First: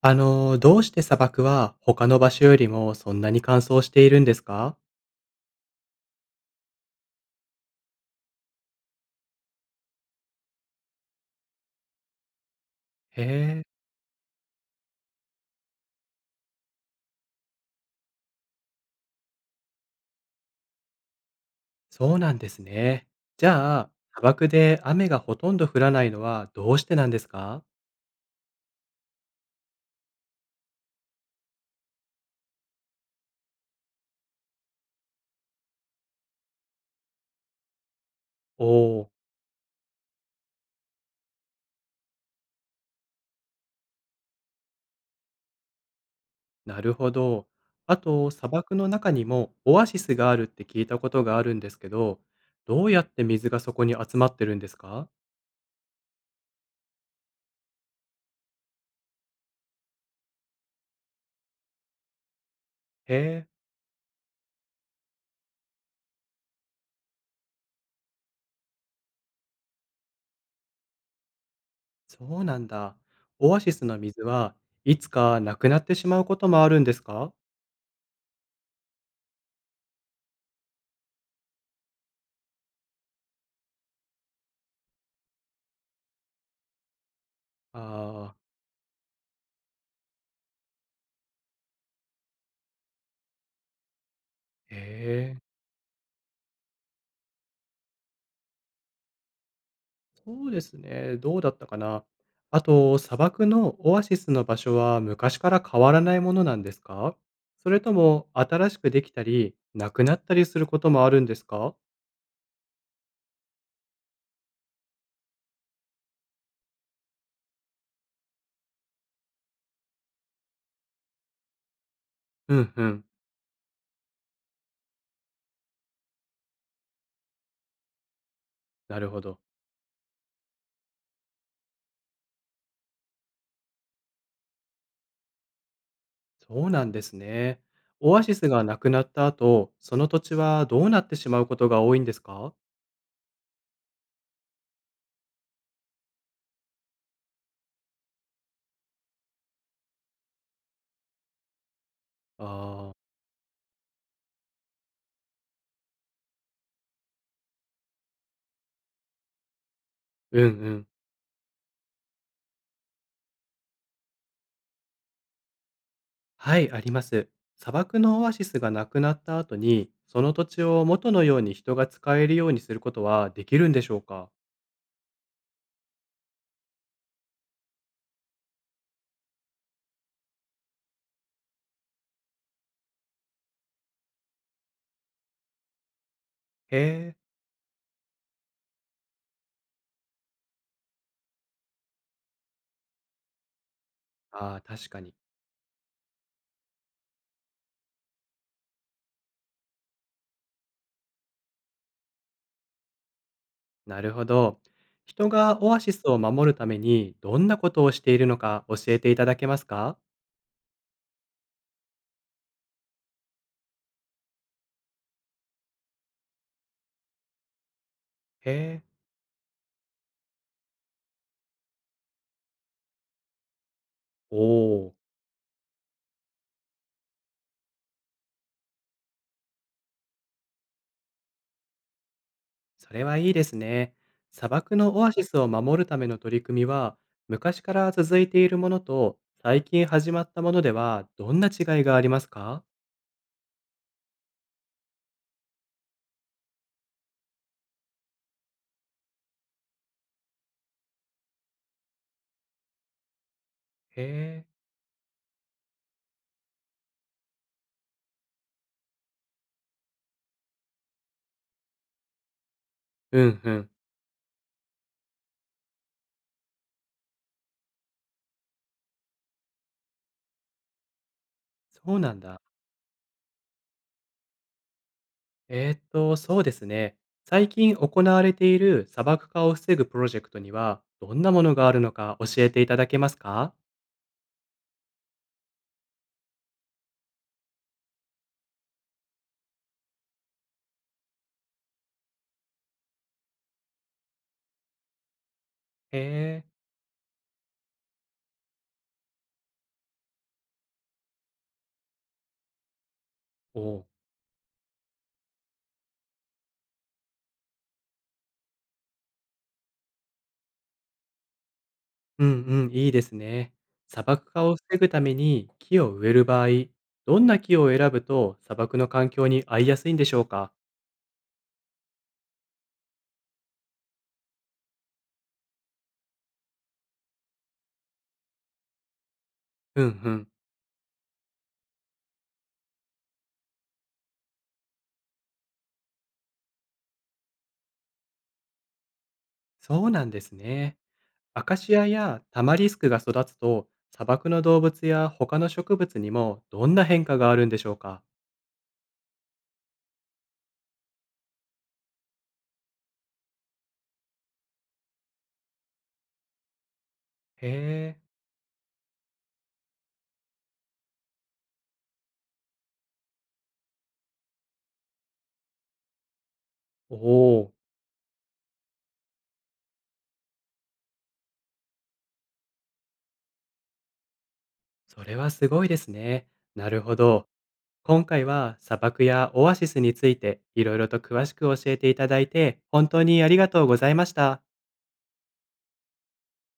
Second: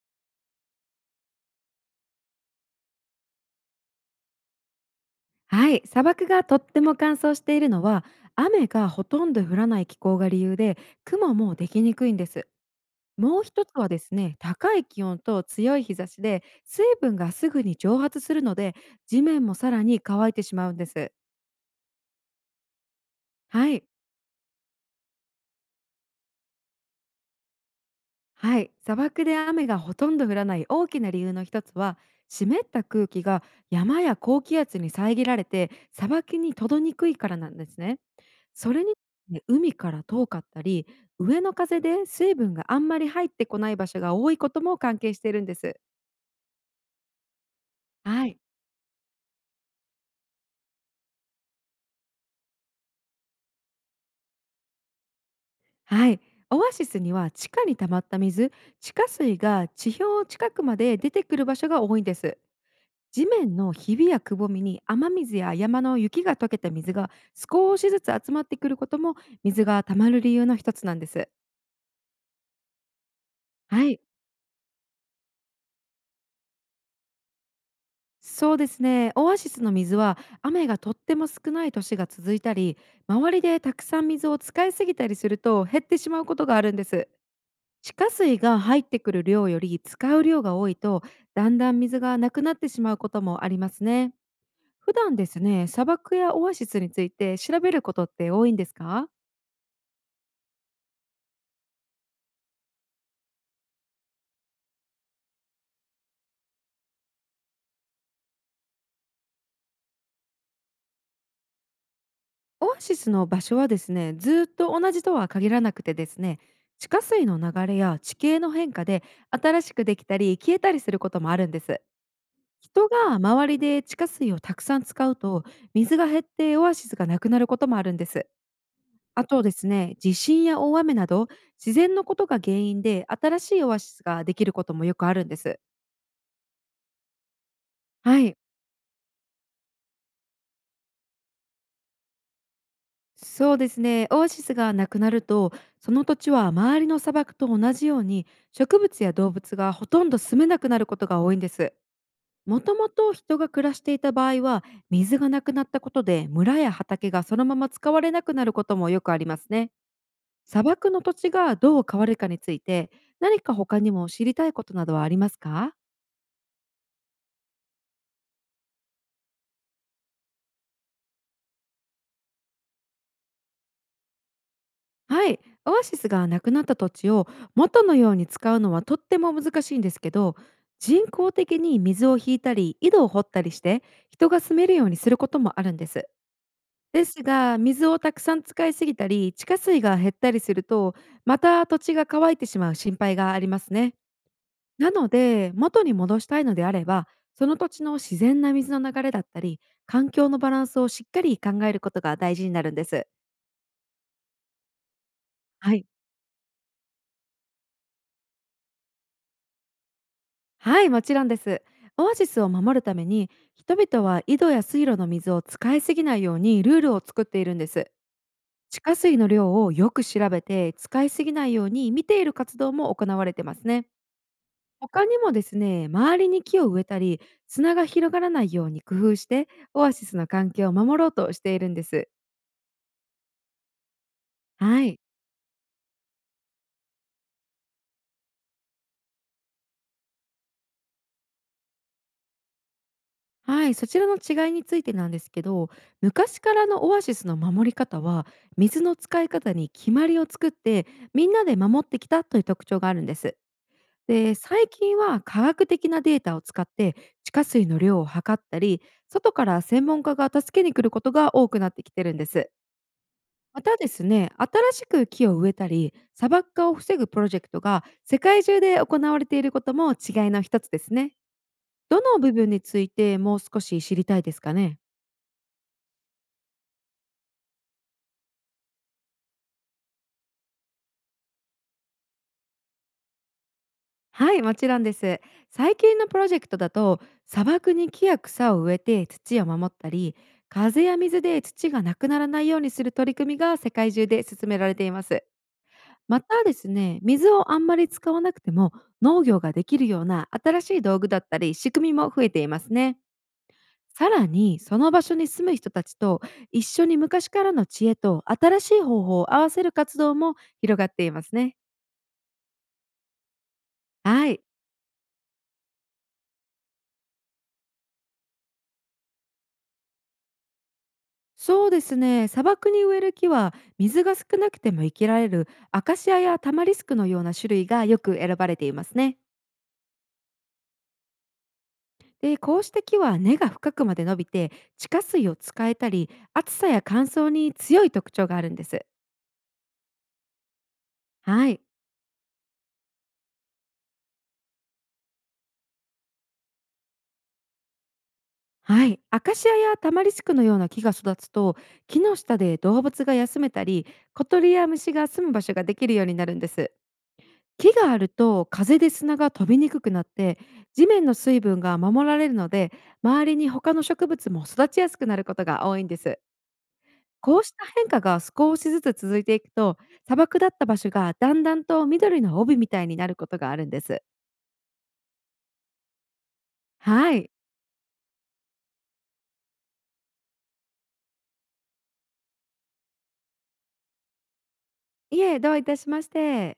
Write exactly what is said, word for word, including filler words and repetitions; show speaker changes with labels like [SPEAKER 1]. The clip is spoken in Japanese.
[SPEAKER 1] あのー、どうして砂漠は他の場所よりもそんなに乾燥しているんですか？
[SPEAKER 2] はい、砂漠がとっても乾燥しているのは雨がほとんど降らない気候が理由で雲もできにくいんです。
[SPEAKER 1] へ
[SPEAKER 2] もう
[SPEAKER 1] え、
[SPEAKER 2] 一つはですね、高い気温と強い日差しで水分がすぐに蒸発するので地面もさらに乾いてしまうんです。
[SPEAKER 1] そうなんですね。じ
[SPEAKER 2] は
[SPEAKER 1] ゃ
[SPEAKER 2] い
[SPEAKER 1] あ、砂漠で雨がほとんど降らないのはどうしてなんですか？
[SPEAKER 2] はい、砂漠で雨がほとんど降らない大きな理由の一つは、湿った空気が山や高気圧に遮られて砂漠に届りにくいからなんですね。
[SPEAKER 1] お
[SPEAKER 2] それに
[SPEAKER 1] おー、
[SPEAKER 2] ね、海から遠かったり上の風で水分があんまり入ってこない場所が多いことも関係しているんです。
[SPEAKER 1] なるほど。あ
[SPEAKER 2] は
[SPEAKER 1] と、
[SPEAKER 2] い、
[SPEAKER 1] 砂漠の中にもオアシスがあるって聞いたことがあるんですけど、どうやって水がそこに集まってるんですか？
[SPEAKER 2] はい、オアシスには地下に溜まった水、地下水が地表近くまで出てくる場所が多いんです。地
[SPEAKER 1] へえ、
[SPEAKER 2] 面のひびやくぼみに雨水や山の雪が溶けた水が少しずつ集まってくることも、水が溜まる理由の一つなんです。
[SPEAKER 1] そうなんだ。オアシス
[SPEAKER 2] は
[SPEAKER 1] の
[SPEAKER 2] い。
[SPEAKER 1] 水はいつかなくなってしまうこともあるんですか？
[SPEAKER 2] そうですね。オアシスの水は雨がとっても少ない年が続いたり、周りでたくさん水を使いすぎたりすると減ってしまうことがあるんです。地下
[SPEAKER 1] あ
[SPEAKER 2] 水
[SPEAKER 1] あ
[SPEAKER 2] が入ってくる量より使う量が多いと、だんだん水がなくなってしまうこともありますね。
[SPEAKER 1] ー、へ
[SPEAKER 2] 普段です
[SPEAKER 1] え。
[SPEAKER 2] ね、砂漠やオアシスについて調べることって多いんですか？
[SPEAKER 1] そうですね。どうだったかな。あと、砂漠のオアシスの場所は昔から変わらないものなんですか？それとも新しくできたり、なくなったりすることもあるんですか？
[SPEAKER 2] オアシスの場所はですね、ずっと同じとは限らなくてですね、地下水の流れや地形の変化で新しくできたり消えたりすることもあるんです。
[SPEAKER 1] うんう
[SPEAKER 2] 人
[SPEAKER 1] ん。
[SPEAKER 2] が周りで地下水をたくさん使うと水が減ってオアシスがなくなることもあるんです。
[SPEAKER 1] なるほ
[SPEAKER 2] あ
[SPEAKER 1] ど。
[SPEAKER 2] とですね、地震や大雨など自然のことが原因で新しいオアシスができることもよくあるんです。
[SPEAKER 1] そうなんですね。オ
[SPEAKER 2] は
[SPEAKER 1] アシ
[SPEAKER 2] い、
[SPEAKER 1] スがなくなった後、その土地はどうなってしまうことが多いんですか？
[SPEAKER 2] そうですね。オアシスがなくなると、その土地は周りの砂漠と同じように植物や動物がほとんど住めなくなることが多いんです。もとも
[SPEAKER 1] ああー、
[SPEAKER 2] と人が暮らしていた場合は、水がなくなったことで村や畑がそのまま使われなくなることもよくありますね。
[SPEAKER 1] うんう
[SPEAKER 2] 砂
[SPEAKER 1] ん。
[SPEAKER 2] 漠の土地がどう変わるかについて、何か他にも知りたいことなどはありますか？
[SPEAKER 1] はい、あります。砂漠のオアシスがなくなった後に、その土地を元のように人が使えるようにすることはできるんでしょうか？
[SPEAKER 2] はい、オアシスがなくなった土地を元のように使うのはとっても難しいんですけど、人工的に水を引いたり井戸を掘ったりして人が住めるようにすることもあるんです。
[SPEAKER 1] へ
[SPEAKER 2] で
[SPEAKER 1] え、
[SPEAKER 2] すが、水をたくさん使いすぎたり地下水が減ったりするとまた土地が乾いてしまう心配がありますね。
[SPEAKER 1] ああ、確
[SPEAKER 2] な
[SPEAKER 1] か
[SPEAKER 2] の
[SPEAKER 1] に。
[SPEAKER 2] で、元に戻したいのであれば、その土地の自然な水の流れだったり環境のバランスをしっかり考えることが大事になるんです。
[SPEAKER 1] なるほど。人がオ
[SPEAKER 2] は
[SPEAKER 1] ア
[SPEAKER 2] い、
[SPEAKER 1] シスを守るためにどんなことをしているのか教えていただけますか？
[SPEAKER 2] はい、もちろんです。オアシスを守るために、人々は井戸や水路の水を使いすぎないようにルールを作っているんです。
[SPEAKER 1] へ
[SPEAKER 2] 地
[SPEAKER 1] え、
[SPEAKER 2] 下水の量をよく調べて、使いすぎないように見ている活動も行われてますね。
[SPEAKER 1] おお、
[SPEAKER 2] 他にもですね、周りに木を植えたり、砂が広がらないように工夫して、オアシスの環境を守ろうとしているんです。
[SPEAKER 1] それはいいですね。砂漠
[SPEAKER 2] は
[SPEAKER 1] の
[SPEAKER 2] い。
[SPEAKER 1] オアシスを守るための取り組みは、昔から続いているものと最近始まったものではどんな違いがありますか？
[SPEAKER 2] はい、そちらの違いについてなんですけど、昔からのオアシスの守り方は、水の使い方に決まりを作って、みんなで守ってきたという特徴があるんです。
[SPEAKER 1] へ
[SPEAKER 2] で、
[SPEAKER 1] え、
[SPEAKER 2] 最近は科学的なデータを使って地下水の量を測ったり、外から専門家が助けに来ることが多くなってきてるんです。
[SPEAKER 1] うんう
[SPEAKER 2] ま
[SPEAKER 1] ん、
[SPEAKER 2] たですね、新しく木を植えたり、砂漠化を防ぐプロジェクトが世界中で行われていることも違いの一つですね。
[SPEAKER 1] そう
[SPEAKER 2] ど
[SPEAKER 1] な
[SPEAKER 2] の
[SPEAKER 1] ん
[SPEAKER 2] 部
[SPEAKER 1] だ。
[SPEAKER 2] 分についてもう少し知りたいですかね？
[SPEAKER 1] えーっと、そうですね。最近行われている砂漠化を防ぐプロジェクトには、どんなものがあるのか教えていただけますか？
[SPEAKER 2] はい、もちろんです。最近のプロジェクトだと、砂漠に木や草を植えて土を守ったり、風や水で土がなくならないようにする取り組みが世界中で進められています。
[SPEAKER 1] へ
[SPEAKER 2] また
[SPEAKER 1] え、
[SPEAKER 2] ですね、水をあんまり使わなくても農業ができるような新しい道具だったり仕組みも増えていますね。
[SPEAKER 1] おう。
[SPEAKER 2] さらに、その場所に住む人たちと一緒に昔からの知恵と新しい方法を合わせる活動も広がっていますね。
[SPEAKER 1] うんうん、いいですね。砂
[SPEAKER 2] は
[SPEAKER 1] 漠
[SPEAKER 2] い、
[SPEAKER 1] 化を防ぐために木を植える場合、どんな木を選ぶと砂漠の環境に合いやすいんでしょうか？
[SPEAKER 2] そうですね、砂漠に植える木は水が少なくても生きられるアカシアやタマリスクのような種類がよく選ばれていますね。
[SPEAKER 1] うんうん、
[SPEAKER 2] で、こうした木は根が深くまで伸びて地下水を使えたり、暑さや乾燥に強い特徴があるんです。
[SPEAKER 1] そうなんですね。ア
[SPEAKER 2] は
[SPEAKER 1] カ
[SPEAKER 2] い
[SPEAKER 1] シアやタマリスクが育つと、砂漠の動物や他の植物にもどんな変化があるんでしょうか？
[SPEAKER 2] はいアカシアやタマリスクのような木が育つと、木の下で動物が休めたり、小鳥や虫が住む場所ができるようになるんです。
[SPEAKER 1] へ
[SPEAKER 2] 木が
[SPEAKER 1] え、
[SPEAKER 2] あると風で砂が飛びにくくなって地面の水分が守られるので、周りに他の植物も育ちやすくなることが多いんです。
[SPEAKER 1] お
[SPEAKER 2] こう
[SPEAKER 1] お。
[SPEAKER 2] した変化が少しずつ続いていくと、砂漠だった場所がだんだんと緑の帯みたいになることがあるんです。
[SPEAKER 1] それはすごいですね。なるほ
[SPEAKER 2] は
[SPEAKER 1] ど。
[SPEAKER 2] い、
[SPEAKER 1] 今回は砂漠やオアシスについていろいろと詳しく教えていただいて本当にありがとうございました。
[SPEAKER 2] いえ、どういたしまして。